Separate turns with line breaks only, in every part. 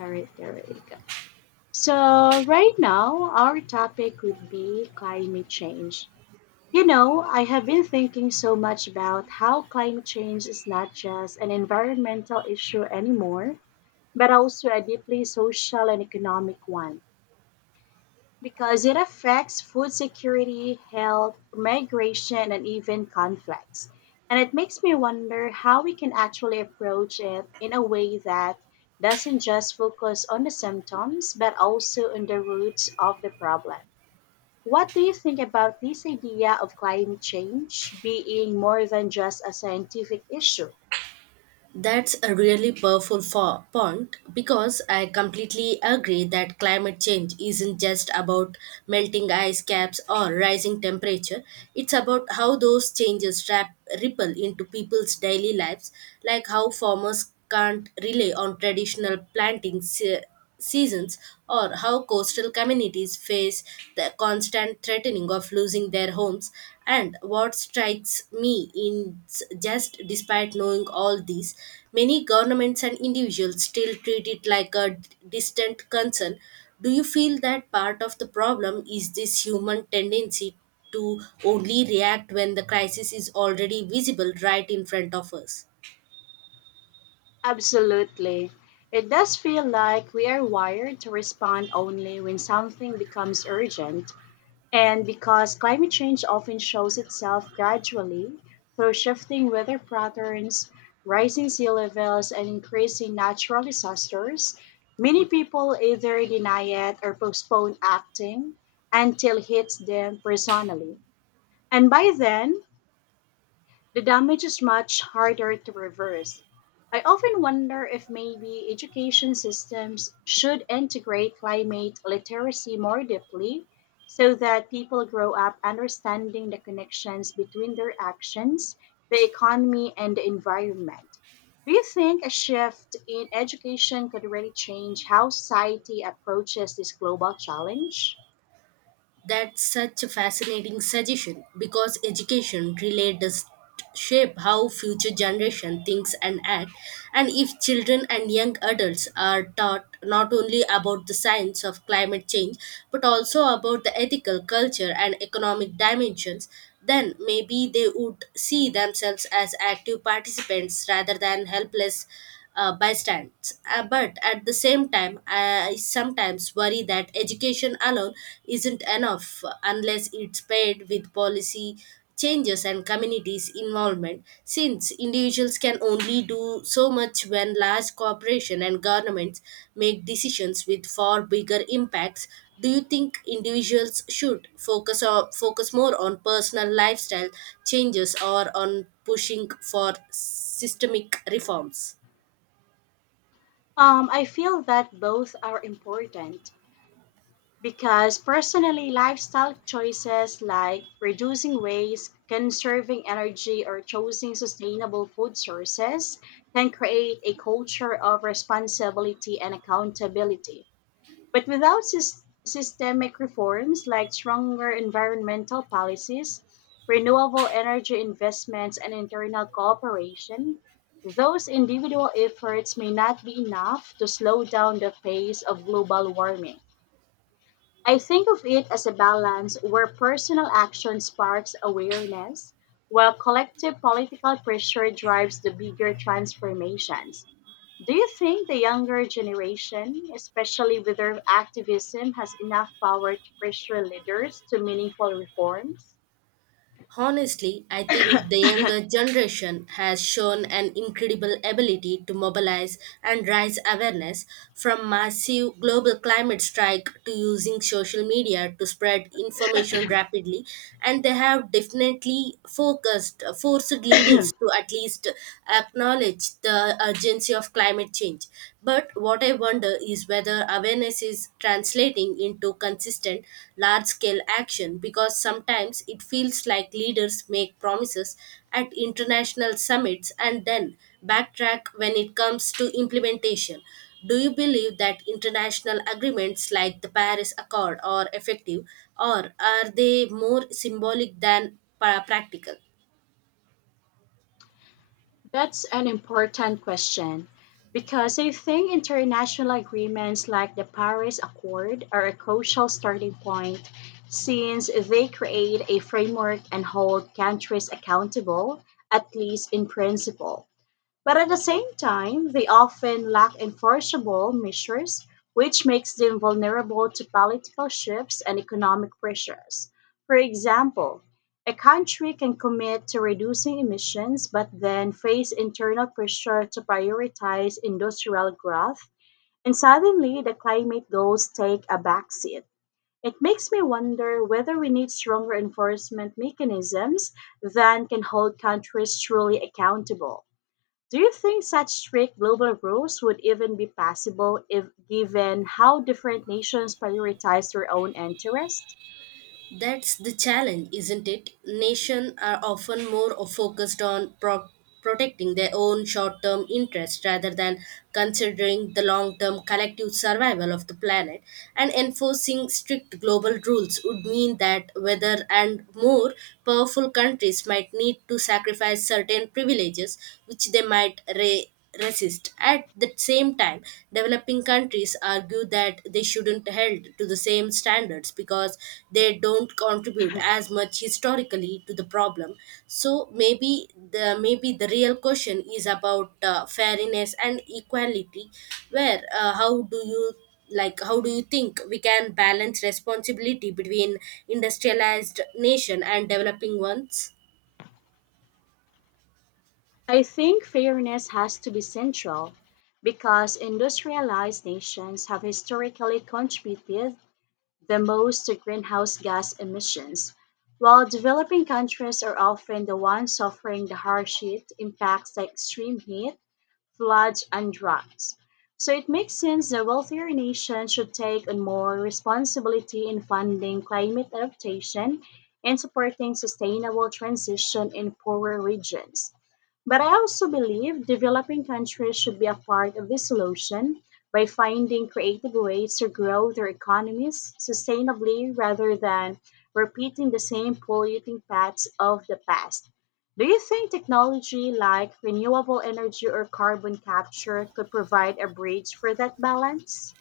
All right, there we go. So, right now, our topic would be climate change. You know, I have been thinking so much about how climate change is not just an environmental issue anymore, but also a deeply social and economic one because it affects food security, health, migration, and even conflicts. And it makes me wonder how we can actually approach it in a way that doesn't just focus on the symptoms, but also on the roots of the problem. What do you think about this idea of climate change being more than just a scientific issue?
That's a really powerful point because I completely agree that climate change isn't just about melting ice caps or rising temperature. It's about how those changes ripple into people's daily lives, like how farmers can't rely on traditional planting seasons, or how coastal communities face the constant threatening of losing their homes. And what strikes me is, just despite knowing all these, many governments and individuals still treat it like a distant concern. Do you feel that part of the problem is this human tendency to only react when the crisis is already visible right in front of us?
Absolutely. It does feel like we are wired to respond only when something becomes urgent. And because climate change often shows itself gradually through shifting weather patterns, rising sea levels, and increasing natural disasters, many people either deny it or postpone acting until it hits them personally. And by then, the damage is much harder to reverse. I often wonder if maybe education systems should integrate climate literacy more deeply so that people grow up understanding the connections between their actions, the economy, and the environment. Do you think a shift in education could really change how society approaches this global challenge?
That's such a fascinating suggestion because education really does shape how future generation thinks and act, and if children and young adults are taught not only about the science of climate change but also about the ethical culture and economic dimensions, then maybe they would see themselves as active participants rather than helpless bystanders. But at the same time, I sometimes worry that education alone isn't enough unless it's paired with policy changes and communities involvement, since individuals can only do so much when large corporations and governments make decisions with far bigger impacts. Do you think individuals should focus more on personal lifestyle changes or on pushing for systemic reforms?
I feel that both are important. Because personally, lifestyle choices like reducing waste, conserving energy, or choosing sustainable food sources can create a culture of responsibility and accountability. But without systemic reforms like stronger environmental policies, renewable energy investments, and internal cooperation, those individual efforts may not be enough to slow down the pace of global warming. I think of it as a balance where personal action sparks awareness, while collective political pressure drives the bigger transformations. Do you think the younger generation, especially with their activism, has enough power to pressure leaders to meaningful reforms?
Honestly, I think the younger generation has shown an incredible ability to mobilize and raise awareness, from massive global climate strike to using social media to spread information rapidly, and they have definitely focused forced leaders to at least acknowledge the urgency of climate change. But what I wonder is whether awareness is translating into consistent large scale action, because sometimes it feels like leaders make promises at international summits and then backtrack when it comes to implementation. Do you believe that international agreements like the Paris Accord are effective, or are they more symbolic than practical?
That's an important question because I think international agreements like the Paris Accord are a crucial starting point since they create a framework and hold countries accountable, at least in principle. But at the same time, they often lack enforceable measures, which makes them vulnerable to political shifts and economic pressures. For example, a country can commit to reducing emissions but then face internal pressure to prioritize industrial growth, and suddenly the climate goals take a backseat. It makes me wonder whether we need stronger enforcement mechanisms that can hold countries truly accountable. Do you think such strict global rules would even be possible if given how different nations prioritize their own interests?
That's the challenge, isn't it? Nations are often more focused on protecting their own short term interests rather than considering the long term collective survival of the planet. And enforcing strict global rules would mean that whether and more powerful countries might need to sacrifice certain privileges, which they might resist. At the same time, developing countries argue that they shouldn't held to the same standards because they don't contribute as much historically to the problem. So maybe the real question is about fairness and equality. Where how do you like How do you think we can balance responsibility between industrialized nation and developing ones?
I think fairness has to be central because industrialized nations have historically contributed the most to greenhouse gas emissions, while developing countries are often the ones suffering the harsh heat impacts like extreme heat, floods, and droughts. So it makes sense that wealthier nations should take on more responsibility in funding climate adaptation and supporting sustainable transition in poorer regions. But I also believe developing countries should be a part of the solution by finding creative ways to grow their economies sustainably rather than repeating the same polluting paths of the past. Do you think technology like renewable energy or carbon capture could provide a bridge for that balance?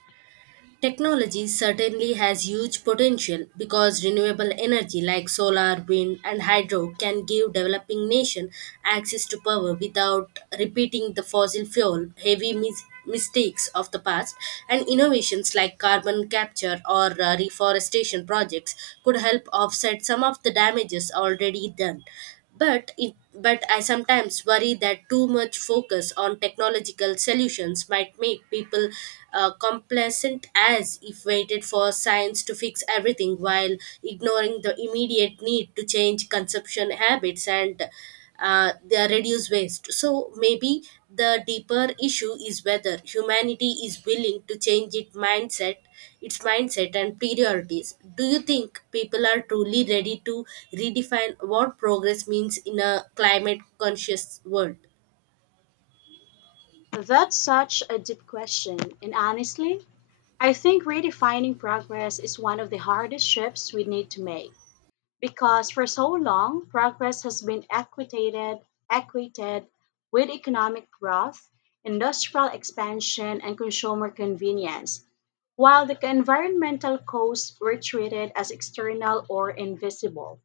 Technology certainly has huge potential because renewable energy like solar, wind, and hydro can give developing nations access to power without repeating the fossil fuel heavy mistakes of the past. And innovations like carbon capture or reforestation projects could help offset some of the damages already done. But I sometimes worry that too much focus on technological solutions might make people complacent, as if waited for science to fix everything while ignoring the immediate need to change consumption habits and they reduce waste. So maybe the deeper issue is whether humanity is willing to change its mindset and priorities. Do you think people are truly ready to redefine what progress means in a climate conscious world?
That's such a deep question, and honestly, I think redefining progress is one of the hardest shifts we need to make. Because for so long, progress has been equated with economic growth, industrial expansion, and consumer convenience, while the environmental costs were treated as external or invisible.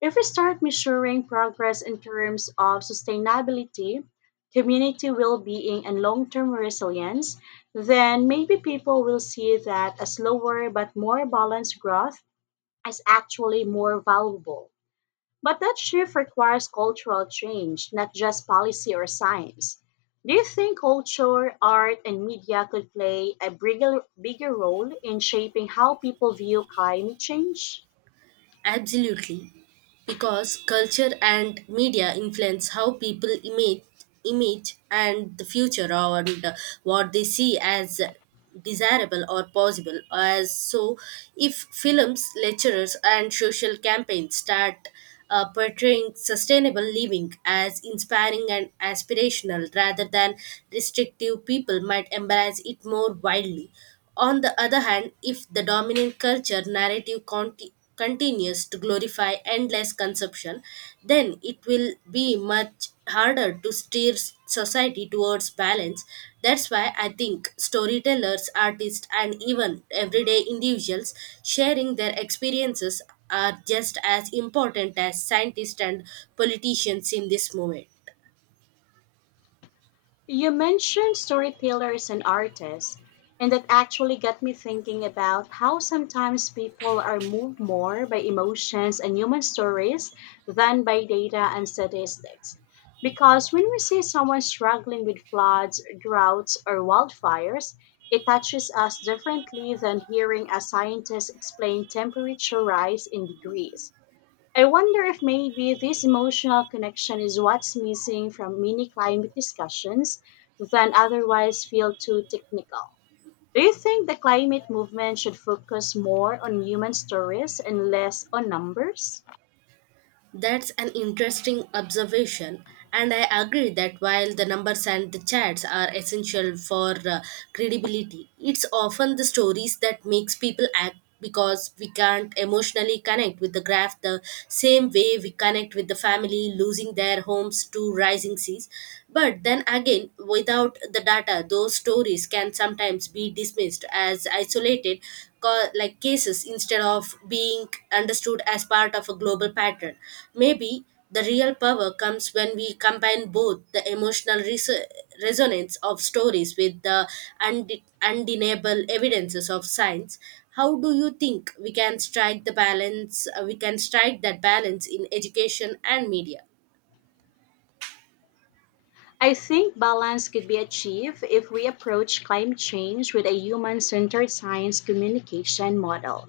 If we start measuring progress in terms of sustainability, community well being, and long term resilience, then maybe people will see that a slower but more balanced growth is actually more valuable. But that shift requires cultural change, not just policy or science. Do you think culture, art, and media could play a bigger role in shaping how people view climate change?
Absolutely, because culture and media influence how people image, and the future and what they see as desirable or possible. As so, if films, lecturers, and social campaigns start portraying sustainable living as inspiring and aspirational rather than restrictive, people might embrace it more widely. On the other hand, if the dominant culture narrative continues to glorify endless consumption, then it will be much harder to steer society towards balance. That's why I think storytellers, artists, and even everyday individuals sharing their experiences are just as important as scientists and politicians in this moment.
You mentioned storytellers and artists, and that actually got me thinking about how sometimes people are moved more by emotions and human stories than by data and statistics. Because when we see someone struggling with floods, droughts, or wildfires, it touches us differently than hearing a scientist explain temperature rise in degrees. I wonder if maybe this emotional connection is what's missing from mini climate discussions that otherwise feel too technical. Do you think the climate movement should focus more on human stories and less on numbers?
That's an interesting observation, and I agree that while the numbers and the chats are essential for credibility, it's often the stories that makes people act, because we can't emotionally connect with the graph the same way we connect with the family losing their homes to rising seas. But then again, without the data, those stories can sometimes be dismissed as isolated cases instead of being understood as part of a global pattern. Maybe the real power comes when we combine both the emotional resonance of stories with the undeniable evidences of science. How do you think we can strike the balance? We can strike that balance in education and media.
I think balance could be achieved if we approach climate change with a human centered science communication model,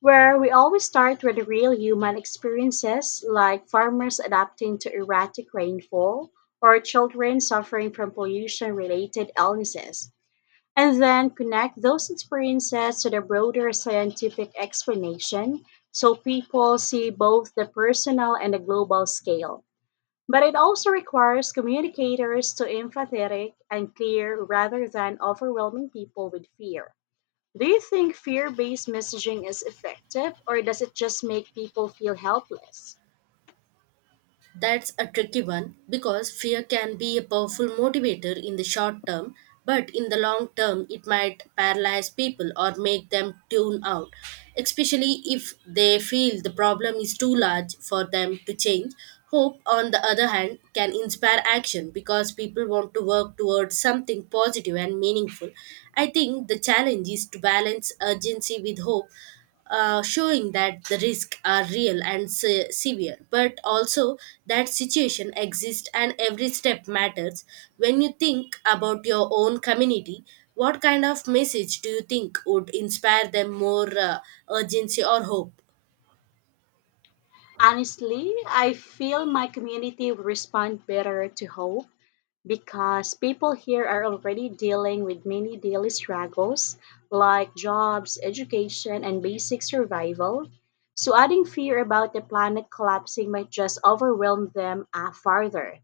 where we always start with the real human experiences like farmers adapting to erratic rainfall or children suffering from pollution related illnesses, and then connect those experiences to the broader scientific explanation so people see both the personal and the global scale. But it also requires communicators to empathetic and clear rather than overwhelming people with fear. Do you think fear based messaging is effective or does it just make people feel helpless?
That's a tricky one because fear can be a powerful motivator in the short term, but in the long term, it might paralyze people or make them tune out, especially if they feel the problem is too large for them to change. Hope, on the other hand, can inspire action because people want to work towards something positive and meaningful. I think the challenge is to balance urgency with hope, showing that the risks are real and severe, but also that situation exists and every step matters. When you think about your own community, what kind of message do you think would inspire them more, urgency or hope?
Honestly, I feel my community would respond better to hope because people here are already dealing with many daily struggles like jobs, education, and basic survival. So, adding fear about the planet collapsing might just overwhelm them farther.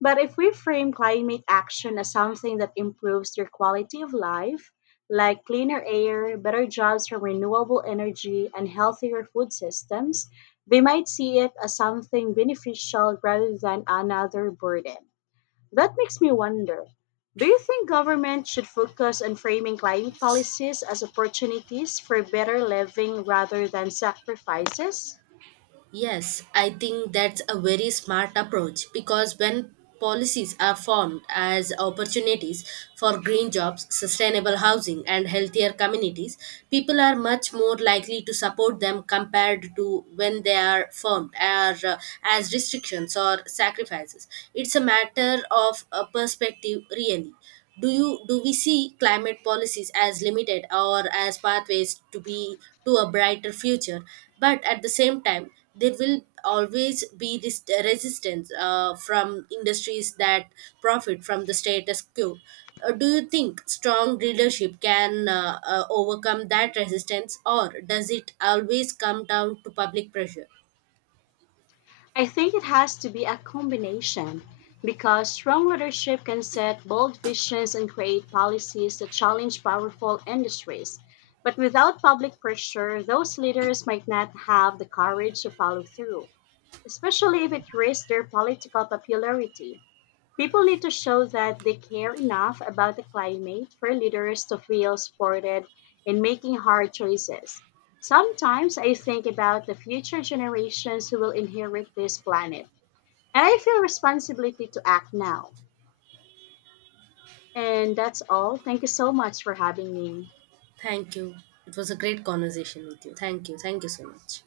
But if we frame climate action as something that improves your quality of life, like cleaner air, better jobs from renewable energy, and healthier food systems, they might see it as something beneficial rather than another burden. That makes me wonder, do you think government should focus on framing climate policies as opportunities for better living rather than sacrifices?
Yes, I think that's a very smart approach because when policies are formed as opportunities for green jobs, sustainable housing, and healthier communities, people are much more likely to support them compared to when they are formed as restrictions or sacrifices. It's a matter of a perspective, really. Do you do we see climate policies as limited or as pathways to a brighter future? But at the same time, there will always be this resistance from industries that profit from the status quo. Do you think strong leadership can overcome that resistance, or does it always come down to public pressure?
I think it has to be a combination because strong leadership can set bold visions and create policies that challenge powerful industries. But without public pressure, those leaders might not have the courage to follow through, especially if it risks their political popularity. People need to show that they care enough about the climate for leaders to feel supported in making hard choices. Sometimes I think about the future generations who will inherit this planet, and I feel responsibility to act now. And that's all. Thank you so much for having me.
Thank you. It was a great conversation with you. Thank you, thank you so much.